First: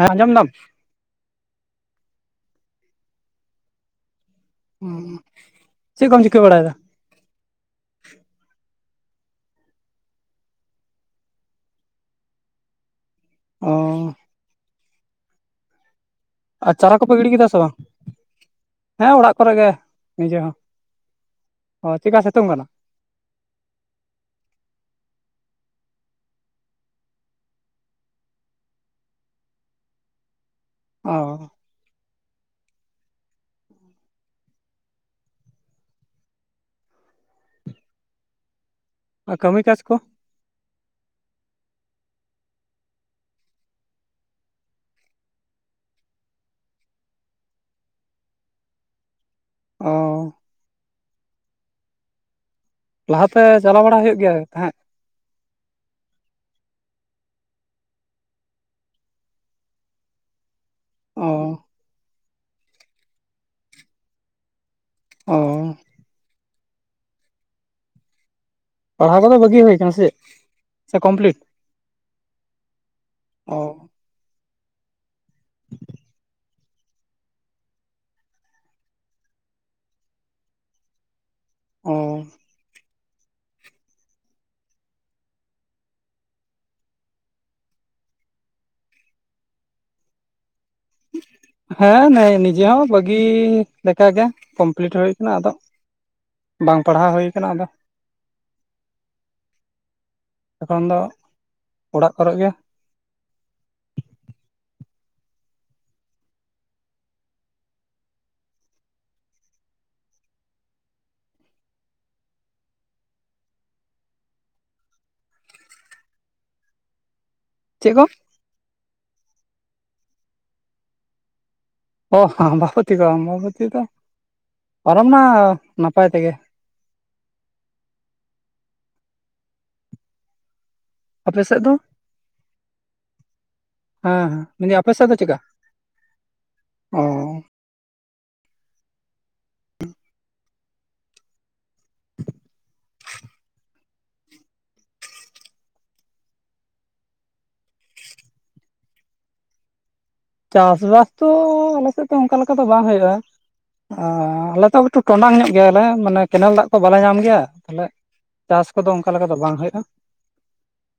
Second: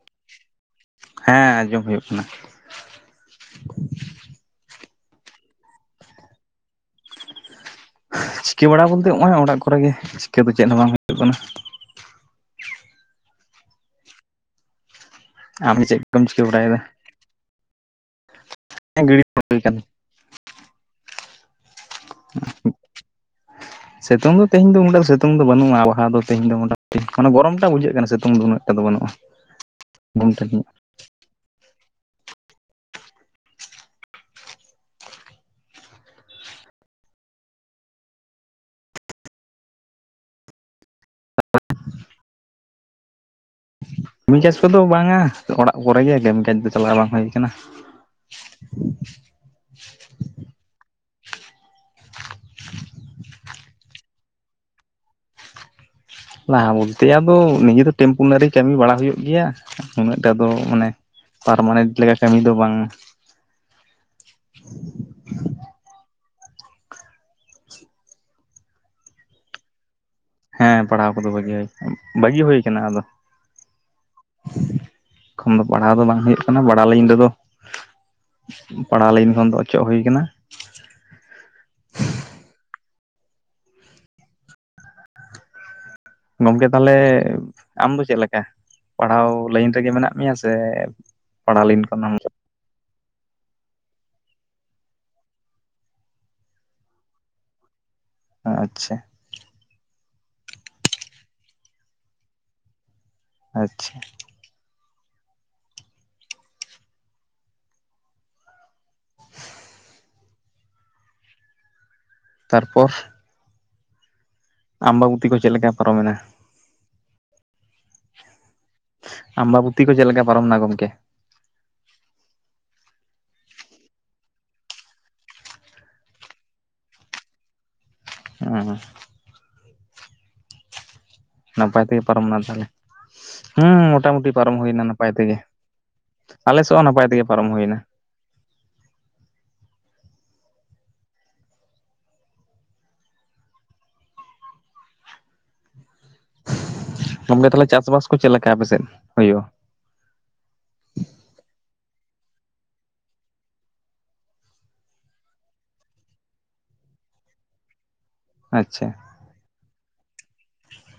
ᱦᱮᱸ ᱟᱸᱡᱚᱢ ᱫᱟᱢ ᱦᱮᱸ ᱟᱸᱡᱚᱢ ᱦᱳᱭᱳᱜ ᱠᱟᱱᱟ ᱚ ᱪᱮᱫ ᱠᱚᱢ ᱪᱤᱠᱟᱹ ᱵᱟᱲᱟᱭ ᱫᱟ ᱪᱤᱠᱟᱹ ᱵᱟᱲᱟ ᱵᱚᱞᱛᱮ ᱱᱚᱜᱼᱚᱭ ᱚᱲᱟᱜ ᱠᱚᱨᱮ ᱜᱮ ᱪᱤᱠᱟᱹ ᱫᱚ ᱪᱮᱫ ᱦᱚᱸ ᱵᱟᱝ ᱦᱩᱭᱩᱜ ᱠᱟᱱᱟ ᱚ ᱟᱢ ᱜᱮ ᱪᱮᱫ ᱠᱚᱢ ᱪᱤᱠᱟᱹ ᱵᱟᱲᱟᱭ ᱫᱟ ᱦᱩᱲᱩ ᱯᱮ ᱜᱮᱰᱤ ᱠᱮᱫᱟ ᱥᱮ ᱵᱟᱝ ᱦᱮᱸ ᱜᱤᱲᱤ ᱚᱲᱟᱜ ᱠᱚᱨᱮ ᱦᱩᱭ ᱜᱮ ᱠᱟᱱ ᱱᱤᱡᱮ ᱦᱚᱸ ᱚ ᱪᱮᱫᱠᱟ ᱥᱤᱛᱩᱝ ᱠᱟᱱᱟ [unintelligible] ᱥᱤᱛᱩᱝ ᱫᱚᱦᱮᱧ ᱫᱚ ᱩᱱᱟᱹᱜ ᱫᱚ ᱥᱤᱛᱩᱝ ᱫᱚ ᱵᱟᱹᱱᱩᱜᱼᱟ ᱞᱟᱦᱟ ᱫᱚ ᱢᱚᱴᱟᱢᱩᱴᱤ ᱢᱟᱱᱮ ᱜᱚᱨᱚᱢ ᱴᱟᱜ ᱵᱩᱡᱷᱟᱹᱜ ᱠᱟᱱᱟ ᱥᱤᱛᱩᱝ ᱫᱚ ᱩᱱᱟᱹᱜ ᱴᱟ ᱫᱚ ᱵᱟᱹᱱᱩᱜᱼᱟ [unintelligible] ᱚ ᱠᱟᱹᱢᱤ ᱠᱟᱡ ᱠᱚ [unintelligible] ᱠᱟᱹᱢᱤ ᱠᱟᱡᱽ ᱠᱚᱫᱚ ᱵᱟᱝᱟ ᱚᱲᱟᱜ ᱠᱚᱨᱮ ᱜᱮ ᱠᱟᱹᱢᱤ ᱠᱟᱡᱽ ᱫᱚ ᱪᱟᱞᱟᱣ ᱵᱟᱝ ᱦᱩᱭ ᱠᱟᱱᱟ᱾ [unintelligible] ᱚ ᱞᱟᱦᱟᱛᱮ ᱪᱟᱞᱟᱣ ᱵᱟᱲᱟ ᱦᱩᱭᱩᱜ ᱜᱮᱭᱟ ᱛᱟᱦᱮᱸᱫ ᱞᱟᱦᱟ ᱵᱚᱞᱛᱮ ᱟᱫᱚ ᱱᱤᱡᱮ ᱫᱚ ᱴᱮᱢᱯᱳᱱᱟᱨᱤ ᱠᱟᱹᱢᱤ ᱵᱟᱲᱟ ᱦᱩᱭᱩᱜ ᱜᱮᱭᱟ ᱩᱱᱟᱹᱜᱴᱟ ᱫᱚ ᱢᱟᱱᱮ ᱚ ᱯᱟᱨᱢᱟᱱᱮᱱᱴ ᱞᱮᱠᱟ ᱠᱟᱹᱢᱤ ᱫᱚ ᱵᱟᱝ᱾ [inaudible] ᱚ ᱯᱟᱲᱦᱟᱣ ᱠᱚᱫᱚ ᱵᱟᱹᱜᱤ ᱦᱩᱭ ᱟᱠᱟᱱᱟ ᱥᱮ? ᱦᱮᱸ ᱥᱮ ᱯᱟᱲᱦᱟᱣ ᱠᱚᱫᱚ ᱠᱚᱢᱯᱞᱤᱴ ᱵᱟᱹᱜᱤ ᱦᱩᱭ ᱵᱟᱹᱜᱤ ᱦᱩᱭ ᱠᱟᱱᱟ ᱟᱫᱚ᱾ ᱚ ᱮᱠᱷᱚᱱ ᱫᱚ ᱯᱟᱲᱦᱟᱣ ᱫᱚ ᱵᱟᱝ ᱦᱩᱭᱩᱜ ᱠᱟᱱᱟ ᱵᱟᱲᱟ ᱞᱟᱭᱤᱱ ᱨᱮᱫᱚ ᱯᱟᱲᱦᱟᱣ ᱞᱟᱭᱤᱱ ᱠᱷᱚᱱ ᱫᱚ ᱚᱪᱚᱜ ᱦᱳᱭ ᱠᱟᱱᱟ ᱚᱻ ᱜᱚᱝᱠᱮ ᱛᱟᱦᱞᱮ ᱟᱢ ᱫᱚ ᱪᱮᱫ ᱞᱮᱠᱟ ᱯᱟᱲᱦᱟᱣ ᱞᱟᱭᱤᱱ ᱨᱮ ᱜᱮ ᱢᱮᱱᱟᱜ ᱢᱮᱭᱟ ᱥᱮ ᱯᱟᱲᱦᱟᱣ ᱞᱟᱭᱤᱱ ᱠᱷᱚᱱ ᱦᱮᱸ ᱦᱚᱸ ᱱᱮ ᱱᱤᱡᱮ ᱦᱚᱸ ᱵᱟᱹᱜᱤ ᱞᱮᱠᱟ ᱜᱮ ᱠᱚᱢᱯᱞᱤᱴ ᱦᱩᱭ ᱟᱠᱟᱱᱟ ᱟᱫᱚ ᱵᱟᱝ ᱯᱟᱲᱦᱟᱣ ᱦᱩᱭ ᱟᱠᱟᱱᱟ ᱟᱫᱚ᱾ ᱟᱪᱪᱷᱟ ᱮᱠᱷᱚᱱ ᱫᱚ ᱚᱲᱟᱜ ᱠᱚᱨᱮ ᱜᱮ᱾ ᱟᱪᱪᱷᱟ ᱛᱟᱨᱯᱚᱨ ᱟᱢᱵᱟᱵᱩᱛᱤ ᱠᱚ ᱪᱮᱫ ᱞᱮᱠᱟ ᱯᱟᱨᱚᱢᱮᱱᱟ? ᱪᱮᱫ ᱠᱚ ᱟᱢᱵᱟᱵᱩᱛᱤ ᱠᱚ ᱪᱮᱫ ᱞᱮᱠᱟ ᱯᱟᱨᱚᱢᱱᱟ ᱜᱚᱝᱠᱮ? ᱚ ᱦᱚᱸ ᱟᱢᱵᱟᱵᱚᱛᱤ ᱠᱚ ᱵᱟᱵᱚᱛᱤ ᱫᱚ ᱯᱚᱨᱚᱢ ᱱᱟ ᱱᱟᱯᱟᱭ ᱛᱮᱜᱮ᱾ ᱦᱮᱸ ᱟᱯᱮ ᱥᱮᱫ ᱫᱚ ᱱᱟᱯᱟᱭ ᱛᱮᱜᱮ ᱯᱟᱨᱚᱢ ᱮᱱᱟ ᱛᱟᱦᱚᱞᱮ ᱦᱮᱸ ᱦᱮᱸ ᱢᱚᱴᱟᱢᱩᱴᱤ ᱯᱟᱨᱚᱢ ᱢᱮᱱᱫᱟᱹᱧ ᱦᱩᱭᱱᱟ ᱟᱯᱮ ᱥᱮᱫ ᱱᱟᱯᱟᱭ ᱫᱚ ᱛᱮᱜᱮ᱾ ᱪᱮᱫᱠᱟ ᱟᱞᱮᱥᱮᱫ ᱦᱚᱸ ᱚ ᱱᱟᱯᱟᱭ ᱛᱮᱜᱮ ᱯᱟᱨᱚᱢ ᱦᱩᱭᱮᱱᱟ᱾ ᱜᱚᱝᱠᱮ ᱛᱟᱦᱞᱮ ᱪᱟᱥᱵᱟᱥ ᱠᱚ ᱪᱮᱫᱞᱠᱟ ᱟᱯᱮᱥᱮᱫ ᱦᱩᱭᱩᱜᱼᱟ? ᱪᱟᱥᱵᱟᱥ ᱛᱚ ᱟᱞᱮᱥᱮᱫ ᱫᱚ ᱚᱱᱠᱟ ᱞᱮᱠᱟ ᱫᱚ ᱵᱟᱝ ᱦᱩᱭᱩᱜᱼᱟ᱾ ᱚ ᱟᱞᱮ ᱛᱚ ᱮᱠᱴᱩ ᱴᱚᱸᱰᱟᱝ ᱧᱚᱜ ᱜᱮᱭᱟᱞᱮ ᱢᱟᱱᱮ ᱠᱮᱱᱮᱞ ᱫᱟᱜ ᱠᱚ ᱵᱟᱞᱮ ᱧᱟᱢ ᱜᱮᱭᱟ ᱛᱟᱦᱞᱮ ᱪᱟᱥ ᱠᱚᱫᱚ ᱟᱪᱪᱷᱟ ᱚᱱᱠᱟ ᱞᱮᱠᱟ ᱫᱚ ᱵᱟᱝ ᱦᱩᱭᱩᱜᱼᱟ᱾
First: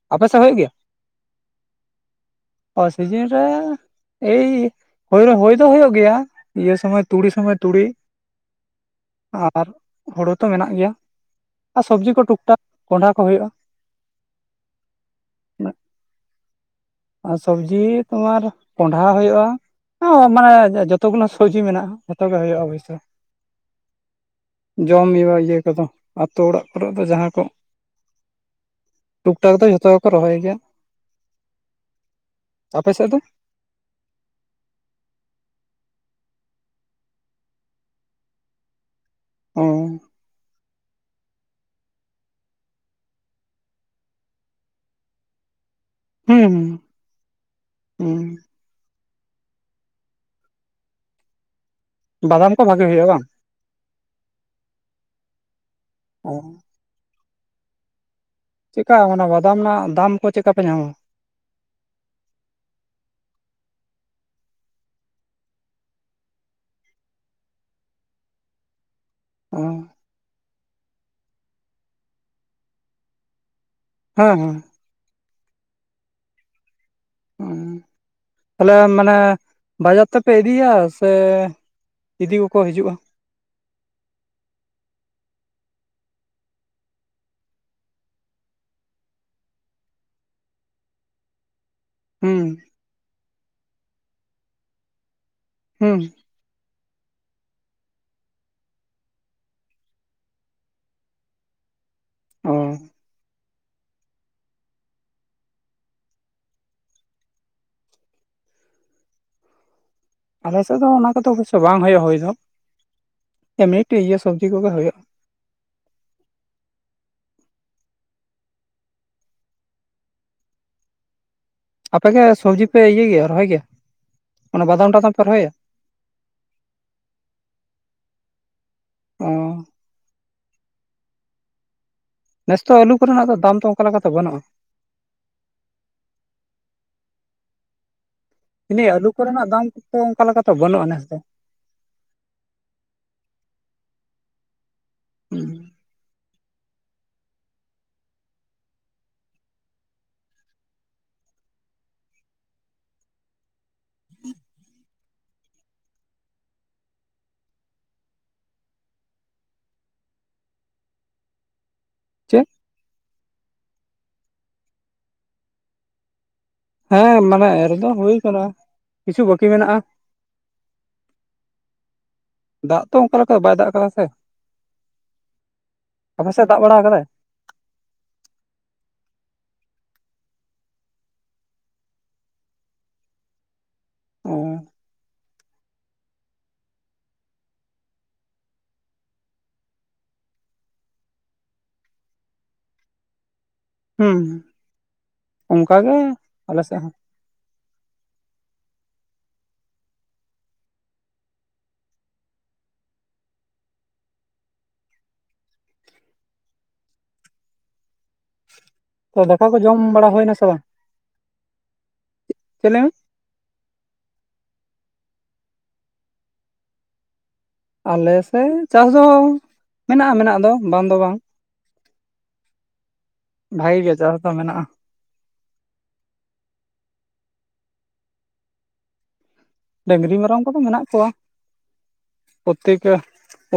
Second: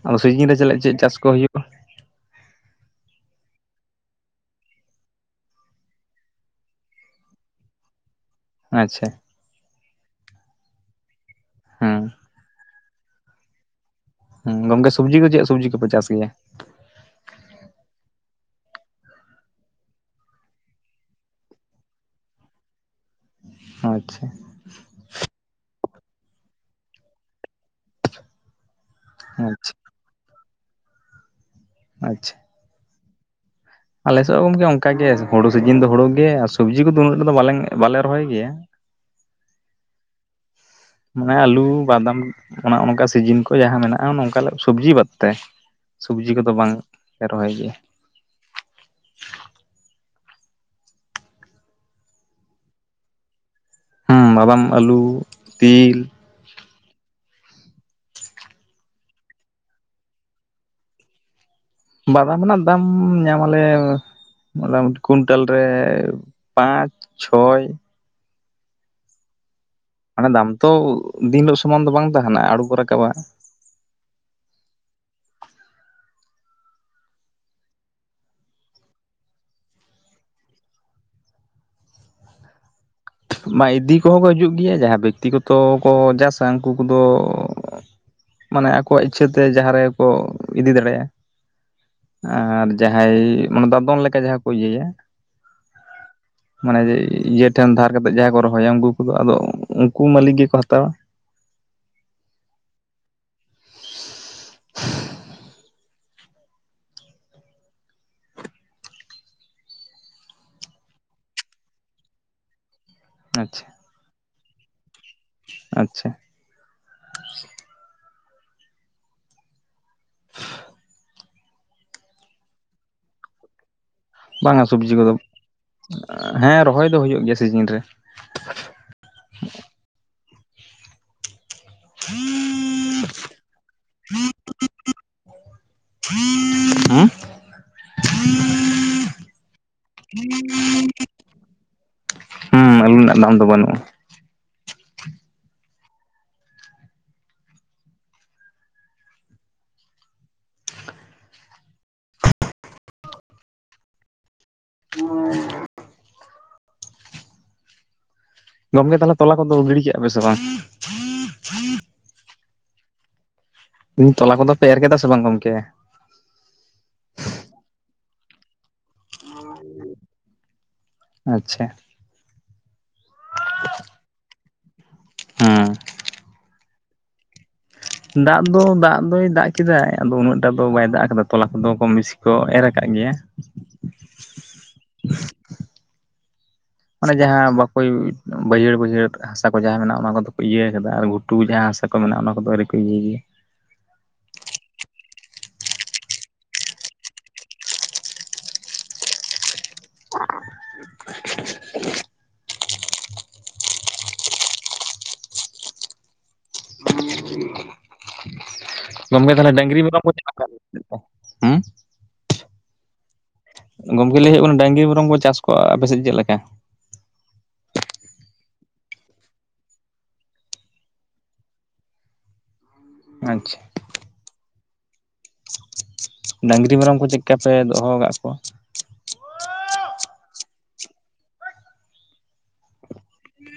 ᱟᱫᱚ ᱟᱯᱮ ᱥᱮᱫ ᱥᱤᱡᱤᱱ ᱨᱮ ᱦᱩᱭᱩᱜ ᱪᱮᱫ ᱜᱮᱭᱟ? ᱪᱮᱫ ᱪᱟᱥ ᱠᱚ ᱦᱩᱭᱩᱜᱼᱟ ᱚ ᱥᱤᱡᱤᱱ ᱨᱮ ᱮᱭ ᱦᱳᱭ ᱨᱮ ᱦᱳᱭ ᱫᱚ ᱦᱩᱭᱩᱜ ᱜᱮᱭᱟ ᱤᱭᱟᱹ ᱥᱚᱢᱚᱭ ᱛᱩᱲᱤ ᱥᱚᱢᱚᱭ ᱛᱩᱲᱤ ᱟᱪᱪᱷᱟ ᱟᱨ ᱦᱳᱲᱩ ᱛᱚ ᱢᱮᱱᱟᱜ ᱜᱮᱭᱟ ᱟᱨ ᱦᱮᱸ ᱥᱚᱵᱽᱡᱤ ᱠᱚ ᱴᱩᱠᱴᱟᱠ ᱠᱚᱸᱰᱷᱟ ᱠᱚ ᱦᱩᱭᱩᱜᱼᱟ᱾ ᱦᱩᱸ ᱜᱚᱝᱠᱮ ᱥᱚᱵᱽᱡᱤ ᱠᱚ ᱪᱮᱫ ᱥᱚᱵᱽᱡᱤ ᱠᱚ ᱯᱮ ᱪᱟᱥ ᱜᱮᱭᱟ? ᱟᱨ ᱥᱚᱵᱽᱡᱤ ᱛᱩᱢᱟᱨ ᱠᱚᱸᱰᱷᱟ ᱦᱩᱭᱩᱜᱼᱟ ᱟ ᱢᱟᱱᱮ ᱡᱚᱛᱚ ᱜᱩᱞᱟ ᱥᱚᱵᱽᱡᱤ ᱢᱮᱱᱟᱜᱼᱟ ᱡᱚᱛᱚ ᱜᱮ ᱦᱩᱭᱩᱜᱼᱟ ᱚᱵᱚᱥᱥᱳᱭ᱾ ᱟᱪᱪᱷᱟ ᱡᱚᱢᱧᱣᱟᱜ ᱤᱭᱟᱹ ᱠᱚᱫᱚ ᱟᱛᱳ ᱚᱲᱟᱜ ᱠᱚᱨᱮ ᱫᱚ ᱡᱟᱦᱟᱸ ᱠᱚ ᱴᱩᱠ ᱴᱟᱠ ᱫᱚ ᱟᱪᱪᱷᱟ ᱡᱷᱚᱛᱚ ᱜᱮᱠᱚ ᱨᱚᱦᱚᱭ ᱜᱮᱭᱟ᱾ ᱟᱪᱪᱷᱟ ᱟᱯᱮ ᱥᱮᱫ ᱫᱚ? ᱟᱞᱮ ᱥᱮᱫ ᱦᱚᱸ ᱜᱚᱢᱠᱮ ᱚᱱᱠᱟ ᱜᱮ ᱦᱩᱲᱩ ᱥᱤᱡᱤᱱ ᱫᱚ ᱦᱩᱲᱩ ᱜᱮ ᱟᱨ ᱥᱚᱵᱽᱡᱤ ᱠᱚᱫᱚ ᱩᱱᱟᱹᱜ ᱫᱚᱞ ᱵᱟᱞᱮ ᱨᱚᱦᱚᱭ ᱜᱮᱭᱟ᱾ ᱚ ᱢᱟᱱᱮ ᱟᱞᱩ ᱵᱟᱫᱟᱢ ᱚᱱᱮ ᱚᱱᱠᱟ ᱥᱤᱡᱤᱱ ᱠᱚ ᱡᱟᱦᱟᱸ ᱢᱮᱱᱟᱜᱼᱟ ᱚᱱᱠᱟ ᱥᱚᱵᱽᱡᱤ ᱵᱟᱫ ᱛᱮ᱾ ᱥᱚᱵᱽᱡᱤ ᱠᱚᱫᱚ ᱦᱩᱸ ᱵᱟᱝ ᱞᱮ ᱨᱚᱦᱚᱭ ᱜᱮᱭᱟ᱾ ᱦᱩᱸ ᱵᱟᱫᱟᱢ ᱠᱚ ᱵᱷᱟᱹᱜᱤ ᱦᱩᱭᱩᱜᱼᱟ ᱵᱟᱝ ᱦᱮᱸ ᱵᱟᱵᱟᱢ ᱟᱹᱞᱩ ᱛᱤᱞ ᱚ ᱪᱮᱫᱠᱟ ᱚᱱᱟ ᱵᱟᱫᱟᱢ ᱨᱮᱱᱟᱜ ᱫᱟᱢ ᱠᱚ ᱪᱮᱫ ᱞᱮᱠᱟ ᱯᱮ ᱧᱟᱢᱟ? ᱵᱟᱫᱟᱢ ᱨᱮᱱᱟᱜ ᱫᱟᱢ ᱧᱟᱢᱟᱞᱮ ᱾ [inaudible] ᱠᱩᱭᱱᱴᱟᱞ ᱨᱮ ᱯᱟᱸᱪ ᱪᱷᱚᱭ ᱦ ᱢᱟᱱᱮ ᱫᱟᱢ ᱛᱚ ᱫᱤᱱ ᱦᱤᱞᱳᱜ ᱥᱚᱢᱟᱱ ᱫᱚ ᱵᱟᱝ ᱛᱟᱦᱮᱱᱟ ᱟᱬᱜᱳ ᱨᱟᱠᱟᱵᱟ᱾ ᱦᱮᱸ ᱦᱮᱸ ᱾ [inaudible] ᱛᱟᱦᱞᱮ ᱢᱟᱱᱮ ᱵᱟᱡᱟᱨ ᱛᱮᱯᱮ ᱤᱫᱤᱭᱟ ᱥᱮ ᱤᱫᱤ ᱠᱚᱠᱚ ᱦᱤᱡᱩᱜᱼᱟ᱾ ᱵᱟᱝ ᱤᱫᱤ ᱠᱚᱦᱚᱸ ᱠᱚ ᱦᱤᱡᱩᱜ ᱜᱮᱭᱟ ᱡᱟᱦᱟᱸᱭ ᱵᱮᱠᱛᱤᱜᱚᱛᱚ ᱠᱚ ᱪᱟᱥᱟ ᱩᱱᱠᱩ ᱠᱚᱫᱚ ᱢᱟᱱᱮ ᱟᱠᱚᱣᱟᱜ ᱤᱪᱪᱷᱟᱹ ᱛᱮ ᱡᱟᱦᱟᱸ ᱨᱮᱠᱚ ᱤᱫᱤ ᱫᱟᱲᱮᱭᱟᱜᱼᱟ ᱾ ᱦᱩᱸ ᱟᱨ ᱡᱟᱦᱟᱸᱭ ᱢᱟᱱᱮ ᱫᱟᱫᱚᱱ ᱞᱮᱠᱟ ᱡᱟᱦᱟᱸ ᱠᱚ ᱤᱭᱟᱹᱭᱟ ᱦᱮᱸ ᱢᱟᱱᱮ ᱡᱮ ᱤᱭᱟᱹ ᱴᱷᱮᱱ ᱫᱷᱟᱨ ᱠᱟᱛᱮᱫ ᱡᱟᱦᱟᱸᱭ ᱠᱚ ᱨᱚᱦᱚᱭᱟ ᱩᱱᱠᱩ ᱠᱚᱫᱚ ᱟᱫᱚ ᱩᱱᱠᱩ ᱢᱟᱹᱞᱤᱠ ᱜᱮᱠᱚ ᱦᱟᱛᱟᱣᱟ᱾ ᱦᱩᱸ ᱟᱞᱮ ᱥᱮᱫ ᱫᱚ ᱚᱱᱟ ᱠᱚᱫᱚ ᱚᱵᱚᱥᱳᱭ ᱵᱟᱝ ᱦᱩᱭᱩᱜ-ᱟ ᱦᱩᱭ ᱫᱚ᱾ ᱟᱪᱪᱷᱟ᱾ ᱢᱤᱫᱴᱤᱡ ᱤᱭᱟᱹ ᱥᱚᱵᱽᱡᱤ ᱠᱚᱜᱮ ᱦᱳᱭᱳᱜ᱾ ᱟᱪᱪᱷᱟ ᱾ ᱟᱯᱮᱜᱮ ᱥᱚᱵᱡᱤ ᱯᱮ ᱤᱭᱟᱹ ᱜᱮᱭᱟ ᱨᱚᱦᱚᱭ ᱜᱮᱭᱟ? ᱵᱟᱝᱟ ᱚᱱᱟ ᱵᱟᱫᱟᱢ ᱥᱚᱵᱡᱤ ᱠᱚᱫᱚ ᱴᱟᱫᱟᱢ ᱯᱮ ᱨᱚᱦᱚᱭᱟ ᱦᱮᱸ ᱨᱚᱦᱚᱭ ᱫᱚ ᱦᱩᱭᱩᱜ ᱜᱮᱭᱟ ᱥᱤᱡᱤᱱ ᱨᱮ᱾ ᱚ ᱱᱮᱥᱛᱚ ᱟᱞᱩ ᱠᱚᱨᱮᱱᱟᱜ ᱫᱚ ᱫᱟᱢ ᱫᱚ ᱚᱱᱠᱟ ᱞᱮᱠᱟᱛᱮ ᱵᱟᱹᱱᱩᱜᱼᱟ᱾ ᱦᱩ᱾ ᱢᱮᱱ ᱫᱟᱹᱧ ᱟᱹᱞᱩ ᱠᱚᱨᱮᱱᱟᱜ ᱫᱟᱢ ᱠᱚᱛᱚ ᱚᱝᱠᱟ ᱞᱮᱠᱟ ᱛᱚ ᱵᱟᱹᱱᱩᱜᱼᱟ ᱱᱮᱥ ᱫᱚ ᱾ ᱦᱩᱸ ᱟᱹᱞᱩ ᱨᱮᱱᱟᱜ ᱫᱟᱢ ᱫᱚ ᱵᱟᱹᱱᱩᱜ-ᱟ᱾ ᱦᱩᱸ᱾ [inaudible] [inaudible] ᱜᱚᱢᱠᱮ ᱛᱟᱦᱚᱞᱮ ᱛᱚᱞᱟ ᱠᱚᱫᱚ ᱜᱤᱲᱤ ᱠᱮᱜᱼᱟ ᱯᱮ ᱥᱮ ᱵᱟᱝ? ᱪᱮᱫ? ᱢᱮᱱ ᱫᱟᱹᱧ ᱛᱚᱞᱟ ᱠᱚᱫᱚ ᱯᱮ ᱮᱨ ᱠᱮᱫᱟ ᱥᱮ ᱵᱟᱝ ᱜᱚᱢᱠᱮ? ᱦᱮᱸ ᱢᱟᱱᱮ ᱮᱨ ᱫᱚ ᱦᱩᱭ ᱟᱠᱟᱱᱟ, ᱠᱤᱪᱷᱩ ᱵᱟᱹᱠᱤ ᱢᱮᱱᱟᱜᱼᱟ᱾ ᱟᱪᱪᱷᱟ᱾ ᱫᱟᱜ ᱛᱚ ᱚᱝᱠᱟ ᱞᱮᱠᱟ ᱵᱟᱭ ᱫᱟᱜ ᱠᱟᱫᱟ ᱥᱮ, ᱦᱮᱸ ᱟᱯᱮᱥᱮᱫ ᱫᱟᱜ ᱵᱟᱲᱟ ᱟᱠᱟᱫᱟᱭ᱾ ᱫᱟᱜ ᱫᱚ ᱫᱟᱜ ᱫᱚᱭ ᱫᱟᱜ ᱠᱮᱫᱟᱭ ᱟᱫᱚ ᱩᱱᱟᱹᱜ ᱴᱟ ᱫᱚ ᱵᱟᱭ ᱫᱟᱜ ᱟᱠᱟᱫᱟ ᱛᱚᱞᱟ ᱠᱚᱫᱚ ᱠᱚᱢ ᱵᱮᱥᱤ ᱠᱚ ᱮᱨ ᱟᱠᱟᱜ ᱜᱮᱭᱟ ᱾ [inaudible] ᱚ᱾ ᱟᱱᱮ ᱡᱟᱦᱟᱸ ᱵᱟᱠᱚ ᱵᱟᱹᱭᱦᱟᱹᱲ ᱵᱟᱹᱭᱦᱟᱹᱲ ᱦᱟᱥᱟ ᱠᱚ ᱡᱟᱦᱟᱸ ᱢᱮᱱᱟᱜᱼᱟ ᱚᱱᱟ ᱠᱚᱫᱚ ᱠᱚ ᱤᱭᱟᱹ ᱟᱠᱟᱫᱟ ᱜᱷᱩ ᱴᱩ ᱡᱟᱦᱟᱸ ᱦᱟᱥᱟ ᱠᱚ ᱢᱮᱱᱟᱜᱼᱟ ᱚᱱᱟ ᱠᱚᱫᱚ ᱟᱹᱨᱤ ᱠᱚ ᱤᱭᱟᱹᱭ ᱜᱮᱭᱟ᱾ ᱦᱩᱸ ᱦᱩᱸ ᱚᱝᱠᱟ ᱜᱮ ᱟᱞᱮ ᱥᱮᱫ ᱦᱚᱸ ᱾ [unintelligible] ᱛᱚ ᱜᱚᱢᱠᱮ ᱫᱟᱠᱟ ᱛᱟᱦᱞᱮ ᱠᱚ ᱡᱚᱢ ᱰᱟᱝᱨᱤ ᱢᱮᱨᱚᱢ ᱵᱟᱲᱟ ᱠᱚ ᱦᱩᱭᱱᱟ ᱥᱮ ᱵᱟᱝ [unintelligible] ᱪᱮᱫ ᱞᱟᱹᱭ ᱢᱮ ᱜᱚᱢᱠᱮ ᱞᱟᱹᱭ ᱦᱳᱭᱳᱜ ᱠᱟᱱᱟ ᱰᱟᱝᱜᱤ ᱢᱮᱨᱚᱢ ᱠᱚ ᱪᱟᱥ ᱠᱚ ᱟᱯᱮᱥᱮᱫ ᱪᱮᱫ ᱞᱮᱠᱟ? ᱟᱞᱮᱥᱮᱫ ᱪᱟᱥ ᱫᱚ ᱢᱮᱱᱟᱜᱼᱟ ᱢᱮᱱᱟᱜ ᱫᱚ ᱵᱟᱝ ᱫᱚ ᱵᱟᱝ ᱾ ᱟᱪᱪᱷᱟ ᱵᱷᱟᱹᱜᱤ ᱜᱮ ᱪᱟᱥ ᱫᱚ ᱢᱮᱱᱟᱜᱼᱟ ᱾ ᱰᱟᱹᱝᱨᱤ ᱢᱮᱨᱚᱢ ᱠᱚ ᱪᱮᱫᱠᱟ ᱯᱮ ᱫᱚᱦᱚ ᱠᱟᱜ ᱠᱚᱣᱟ? ᱰᱟᱹᱝᱨᱤ ᱢᱮᱨᱚᱢ ᱠᱚᱫᱚ ᱢᱮᱱᱟᱜ ᱠᱚᱣᱟ ᱾ ᱯᱨᱚᱛᱛᱮᱠ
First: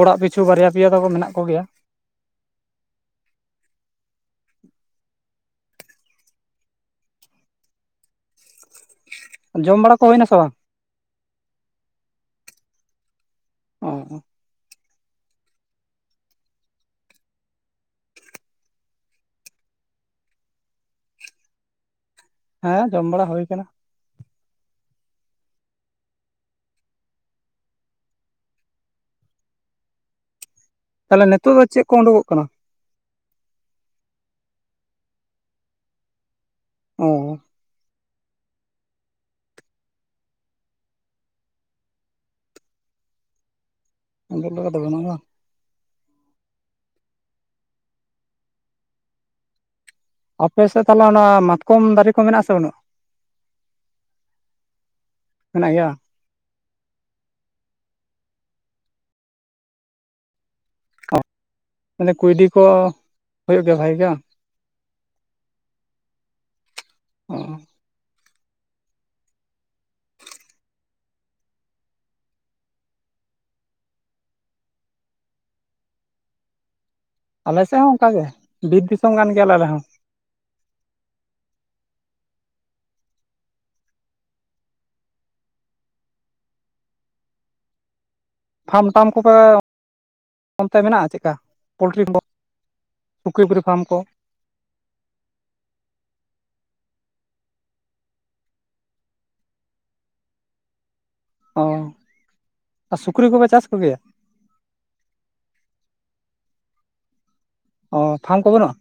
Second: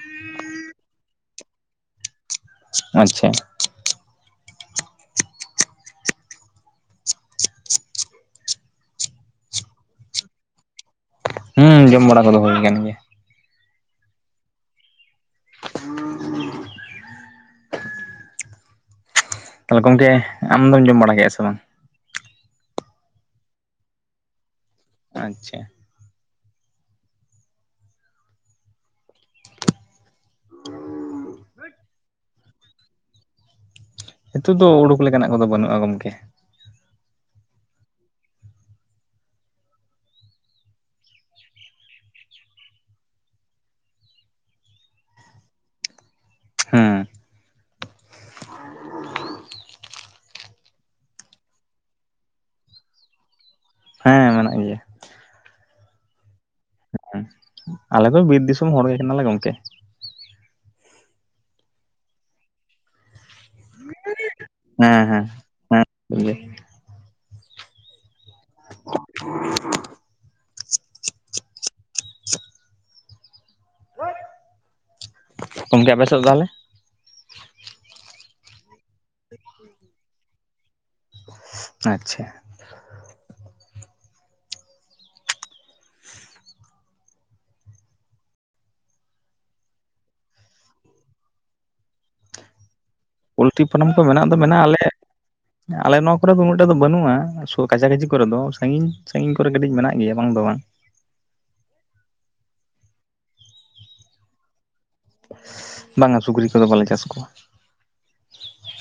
ᱚᱲᱟᱜ ᱯᱤᱪᱷᱩ ᱵᱟᱨᱭᱟ ᱯᱮᱭᱟ ᱛᱟᱠᱚ ᱢᱮᱱᱟᱜ ᱠᱚᱜᱮᱭᱟ᱾ ᱟᱪᱪᱷᱟ᱾ ᱡᱚᱢ ᱵᱟᱲᱟ ᱠᱚ ᱦᱩᱭᱱᱟ ᱥᱮ ᱵᱟᱝ? ᱦᱩᱸ ᱡᱚᱢ ᱵᱟᱲᱟ ᱠᱚᱫᱚ ᱦᱩᱭ ᱟᱠᱟᱱ ᱜᱮᱭᱟ ᱾ ᱚ ᱛᱟᱦᱞᱮ ᱜᱚᱢᱠᱮ ᱟᱢᱫᱚᱢ ᱡᱚᱢ ᱵᱟᱲᱟ ᱠᱮᱫ-ᱟ ᱥᱮ ᱵᱟᱝ ᱦᱮᱸ ᱡᱚᱢ ᱵᱟᱲᱟ ᱦᱩᱭ ᱠᱟᱱᱟ ᱟᱪᱪᱷᱟ ᱛᱟᱦᱚᱞᱮ ᱱᱤᱛᱚᱜ ᱫᱚ ᱪᱮᱫ ᱠᱚ ᱩᱰᱩᱜ ᱠᱚᱜ ᱠᱟᱱᱟ ᱱᱤᱛᱚᱜ ᱫᱚ ᱩᱰᱩᱠ ᱞᱮᱠᱟᱱᱟᱜ ᱠᱚᱫᱚ ᱵᱟᱹᱱᱩᱜ-ᱟ ᱜᱚᱝᱠᱮ ᱚ [unintelligible] ᱦᱮᱸ ᱾ ᱟᱯᱮ ᱥᱮᱫ ᱛᱟᱦᱞᱮ ᱚᱱᱟ ᱢᱟᱛᱠᱚᱢ ᱫᱟᱨᱮ ᱠᱚ ᱢᱮᱱᱟᱜ-ᱟᱥᱮ ᱵᱟᱹᱱᱩᱜ-ᱟ ᱦᱮᱸ ᱢᱮᱱᱟᱜ ᱜᱮᱭᱟ ᱢᱮᱱᱟᱜ ᱜᱮᱭᱟ ᱟᱞᱮ ᱫᱚ ᱵᱤᱨ ᱫᱤᱥᱚᱢ ᱦᱚᱲ ᱜᱮ ᱠᱟᱱᱟ ᱞᱮ ᱜᱚᱢᱠᱮ ᱚ ᱢᱟᱱᱮ ᱠᱩᱭᱰᱤ ᱠᱚ ᱦᱩᱭᱩᱜ ᱜᱮᱭᱟ ᱵᱷᱟᱹᱜᱤ ᱜᱮ ᱵᱟᱝ ᱦᱮᱸ ᱦᱮᱸ ᱦᱮᱸ ᱚ ᱜᱚᱢᱠᱮ ᱟᱵᱮᱱ ᱥᱮᱫ ᱫᱚ ᱛᱟᱦᱚᱞᱮ ᱟᱞᱮ ᱥᱮᱫ ᱦᱚᱸ ᱚᱱᱠᱟ ᱜᱮ ᱵᱤᱨ ᱫᱤᱥᱚᱢ ᱠᱟᱱ ᱜᱮᱭᱟ ᱞᱮ ᱟᱞᱮ ᱦᱚᱸ ᱟᱪᱪᱷᱟ ᱯᱷᱟᱢ ᱴᱟᱢ ᱠᱚᱯᱮ ᱚᱱᱛᱮ ᱢᱮᱱᱟᱜ-ᱟ ᱪᱮᱫᱠᱟ ᱯᱳᱞᱴᱨᱤ ᱥᱩᱠᱨᱤ ᱯᱩᱠᱨᱤ ᱯᱳᱞᱴᱨᱤ ᱯᱷᱟᱨᱢ ᱯᱷᱟᱨᱟᱢ ᱠᱚ ᱢᱮᱱᱟᱜ ᱫᱚ ᱢᱮᱱᱟᱜ-ᱟ ᱟᱞᱮ ᱟᱞᱮ ᱱᱚᱣᱟ ᱠᱚᱨᱮ ᱫᱚ ᱩᱱᱟᱹᱜ ᱴᱟᱜ ᱫᱚ ᱵᱟᱹᱱᱩᱜ-ᱟ ᱠᱟᱪᱟᱠᱟᱪᱷᱤ ᱠᱚᱨᱮ ᱫᱚ ᱥᱟᱺᱜᱤᱧ ᱥᱟᱺᱜᱤᱧ ᱠᱚᱨᱮ ᱠᱟᱹᱴᱤᱡ ᱢᱮᱱᱟᱜ ᱜᱮᱭᱟ ᱵᱟᱝ ᱫᱚ ᱵᱟᱝ ᱚ ᱟᱨ ᱥᱩᱠᱨᱤ ᱠᱚᱯᱮ ᱪᱟᱥ ᱠᱚ ᱜᱮᱭᱟ ᱵᱟᱝᱼᱟ ᱥᱩᱠᱨᱤ ᱠᱚᱫᱚ ᱵᱟᱞᱮ ᱪᱟᱥ ᱠᱚᱣᱟ ᱚ ᱯᱷᱟᱨᱢ ᱠᱚ ᱵᱟᱹᱱᱩᱜ-ᱟ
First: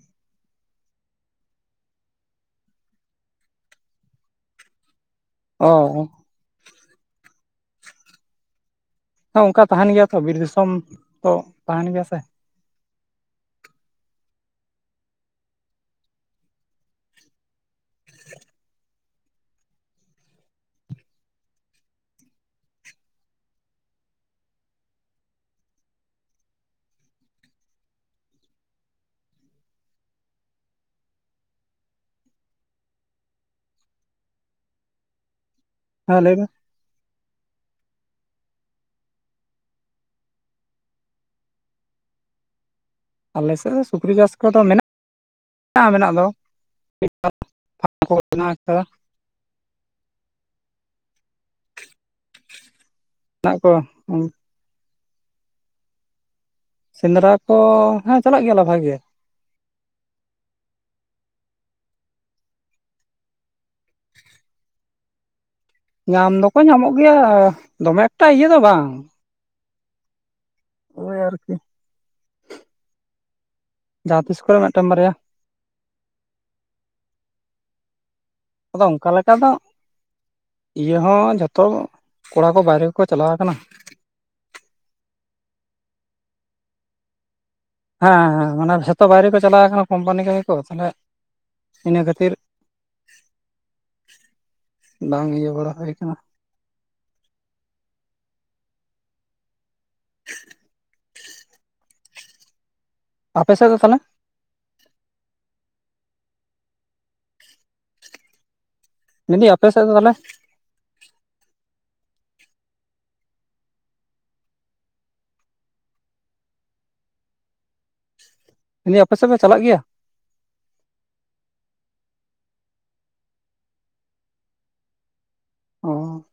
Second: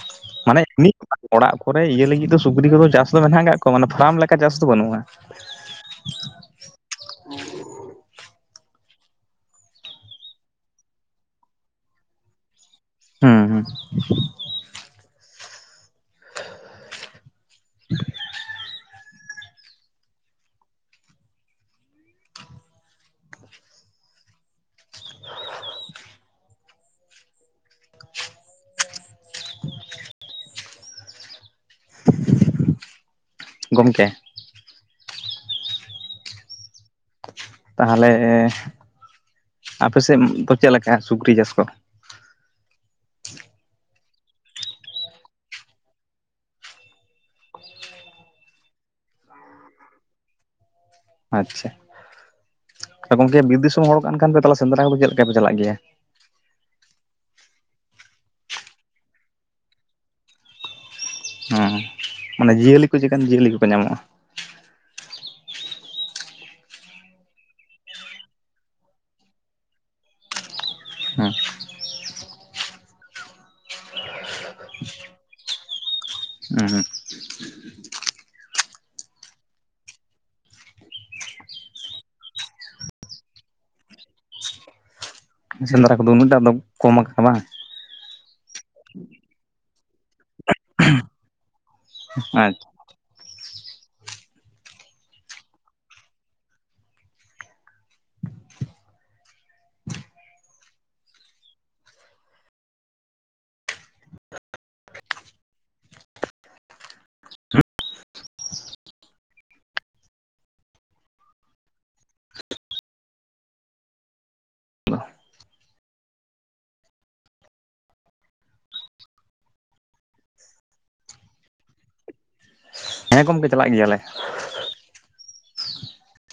ᱢᱟᱱᱮ ᱚᱲᱟᱜ ᱠᱚᱨᱮ ᱤᱭᱟᱹ ᱞᱟᱹᱜᱤᱫ ᱫᱚ ᱥᱩᱠᱨᱤ ᱠᱚᱫᱚ ᱪᱟᱥ ᱫᱚ ᱢᱮᱱᱟᱜ ᱠᱟᱜ ᱠᱚᱣᱟ ᱢᱟᱱᱮ ᱯᱷᱟᱨᱟᱢ ᱞᱮᱠᱟ ᱪᱟᱥ ᱫᱚ ᱵᱟᱹᱱᱩᱜ-ᱟ ᱚ ᱚ ᱚᱱᱠᱟ ᱛᱟᱦᱮᱱ ᱜᱮᱭᱟ ᱛᱚ ᱵᱤᱨ ᱫᱤᱥᱚᱢ ᱛᱚ ᱛᱟᱦᱮᱱ ᱜᱮᱭᱟ ᱥᱮ ᱦᱩᱸ ᱦᱩᱸ ᱜᱚᱢᱠᱮ ᱦᱮᱸ ᱞᱟᱹᱭ ᱢᱮ ᱛᱟᱦᱚᱞᱮ ᱟᱯᱮᱥᱮᱫ ᱫᱚ ᱪᱮᱫ ᱞᱮᱠᱟ ᱥᱩᱠᱨᱤ ᱪᱟᱥ ᱠᱚ ᱟᱞᱮ ᱥᱮᱫ ᱫᱚ ᱥᱩᱠᱨᱤ ᱪᱟᱥ ᱠᱚᱫᱚ ᱢᱮᱱᱟᱜ ᱦᱮᱱᱟᱜᱼᱟ ᱢᱮᱱᱟᱜ ᱫᱚ [inaudible] ᱟᱠᱟᱫᱟ ᱟᱪᱪᱷᱟ ᱜᱚᱝᱠᱮ ᱢᱮᱱᱟᱜ ᱵᱤᱨ ᱠᱚᱣᱟ ᱫᱤᱥᱚᱢ ᱦᱚᱲ ᱠᱟᱱ ᱠᱷᱟᱱ ᱯᱮ ᱛᱟᱞᱮ ᱥᱮᱸᱫᱽᱨᱟ ᱠᱚᱫᱚ ᱪᱮᱫ ᱞᱮᱠᱟ ᱯᱮ ᱪᱟᱞᱟᱜ ᱜᱮᱭᱟ ᱥᱮᱸᱫᱽᱨᱟ ᱠᱚ ᱦᱮᱸ ᱪᱟᱞᱟᱜ ᱜᱮᱭᱟ ᱞᱮ ᱵᱷᱟᱜᱮ ᱜᱮ [unintelligible] ᱢᱟᱱᱮ ᱡᱤᱭᱟᱹᱞᱤ ᱠᱚ ᱪᱮᱠᱟᱱ ᱡᱤᱭᱟᱹᱞᱤ ᱠᱚᱠᱚ ᱧᱟᱢᱚᱜ-ᱟ ᱧᱟᱢ ᱫᱚᱠᱚ ᱧᱟᱢᱚᱜ ᱜᱮᱭᱟ ᱫᱚᱢᱮ ᱮᱠᱴᱟ ᱤᱭᱟᱹ ᱫᱚ ᱵᱟᱝ ᱳᱭ ᱦᱩᱸ ᱟᱨᱠᱤ ᱡᱟᱦᱟᱸ ᱛᱤᱥ ᱠᱚᱨᱮ ᱢᱤᱫᱴᱮᱱ ᱵᱟᱨᱭᱟ ᱦᱩᱸ ᱟᱫᱚ ᱚᱱᱠᱟ ᱞᱮᱠᱟ ᱫᱚ ᱤᱭᱟᱹ ᱦᱚᱸ ᱡᱚᱛᱚ ᱠᱚᱲᱟ ᱠᱚ ᱵᱟᱨᱦᱮ ᱠᱚᱠᱚ ᱪᱟᱞᱟᱣ ᱟᱠᱟᱱᱟ ᱥᱮᱸᱫᱽᱨᱟ ᱠᱚᱫᱚ ᱩᱱᱟᱹᱜ ᱴᱟᱜ ᱫᱚ ᱠᱚᱢ ᱠᱟᱱᱟ ᱵᱟᱝ ᱦᱮᱸ ᱦᱮᱸ ᱢᱟᱱᱮ ᱡᱷᱚᱛᱚ ᱵᱟᱭᱨᱮ ᱠᱚ ᱪᱟᱞᱟᱣ ᱠᱟᱱᱟ ᱠᱳᱢᱯᱟᱱᱤ ᱠᱟᱹᱢᱤ ᱠᱚ ᱛᱟᱦᱚᱞᱮ ᱤᱱᱟᱹᱠᱷᱟᱹᱛᱤᱨ ᱟᱪᱪᱷᱟ ᱵᱟᱝ ᱤᱭᱟᱹ ᱵᱟᱲᱟ ᱦᱩᱭ ᱠᱟᱱᱟ᱾ ᱟᱯᱮ ᱥᱮᱫ ᱫᱚ ᱛᱟᱷᱟᱞᱮ? ᱢᱤᱱ ᱫᱤᱧ ᱟᱯᱮ ᱥᱮᱫ ᱫᱚ ᱛᱷᱟᱞᱮ? ᱢᱤᱱ ᱫᱤᱧ ᱟᱯᱮ ᱥᱮᱫ ᱫᱚ ᱪᱟᱞᱟᱜ ᱜᱮᱭᱟ? ᱦᱮᱸ ᱜᱚᱢᱜᱮ ᱪᱟᱞᱟᱜ ᱜᱮᱭᱟᱞᱮ᱾ ᱚ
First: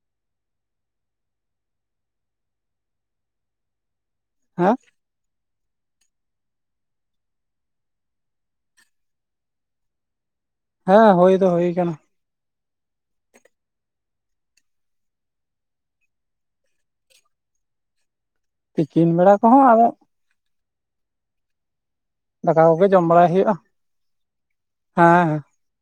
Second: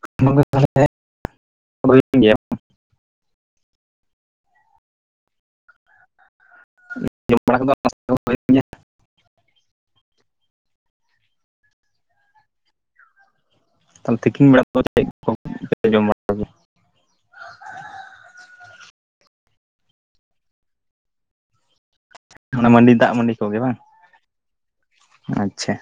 [inaudible] [inaudible] ᱦᱟᱸ ᱡᱚᱢ ᱵᱟᱲᱟ ᱠᱮᱫᱟᱢ [inaudible] ᱦᱮ ᱦᱩᱭ ᱫᱚ ᱦᱩᱭ ᱠᱟᱱᱟ ᱛᱟᱦᱚᱞᱮ ᱛᱤᱠᱤᱱ ᱵᱮᱲᱟ ᱫᱚ ᱪᱮᱫ ᱠᱚᱯᱮ ᱡᱚᱢ ᱵᱟᱲᱟ ᱛᱤᱠᱤᱱ ᱵᱮᱲᱟ ᱠᱚᱦᱚᱸ ᱫᱟᱠᱟ ᱚᱱᱟ ᱠᱚᱜᱮ ᱢᱟᱹᱰᱤ ᱡᱚᱢ ᱫᱟᱜ ᱵᱟᱲᱟᱭ ᱢᱟᱹᱰᱤ ᱦᱩᱭᱩᱜᱼᱟ, ᱦᱮᱸ᱾ ᱟᱪᱷᱟ᱾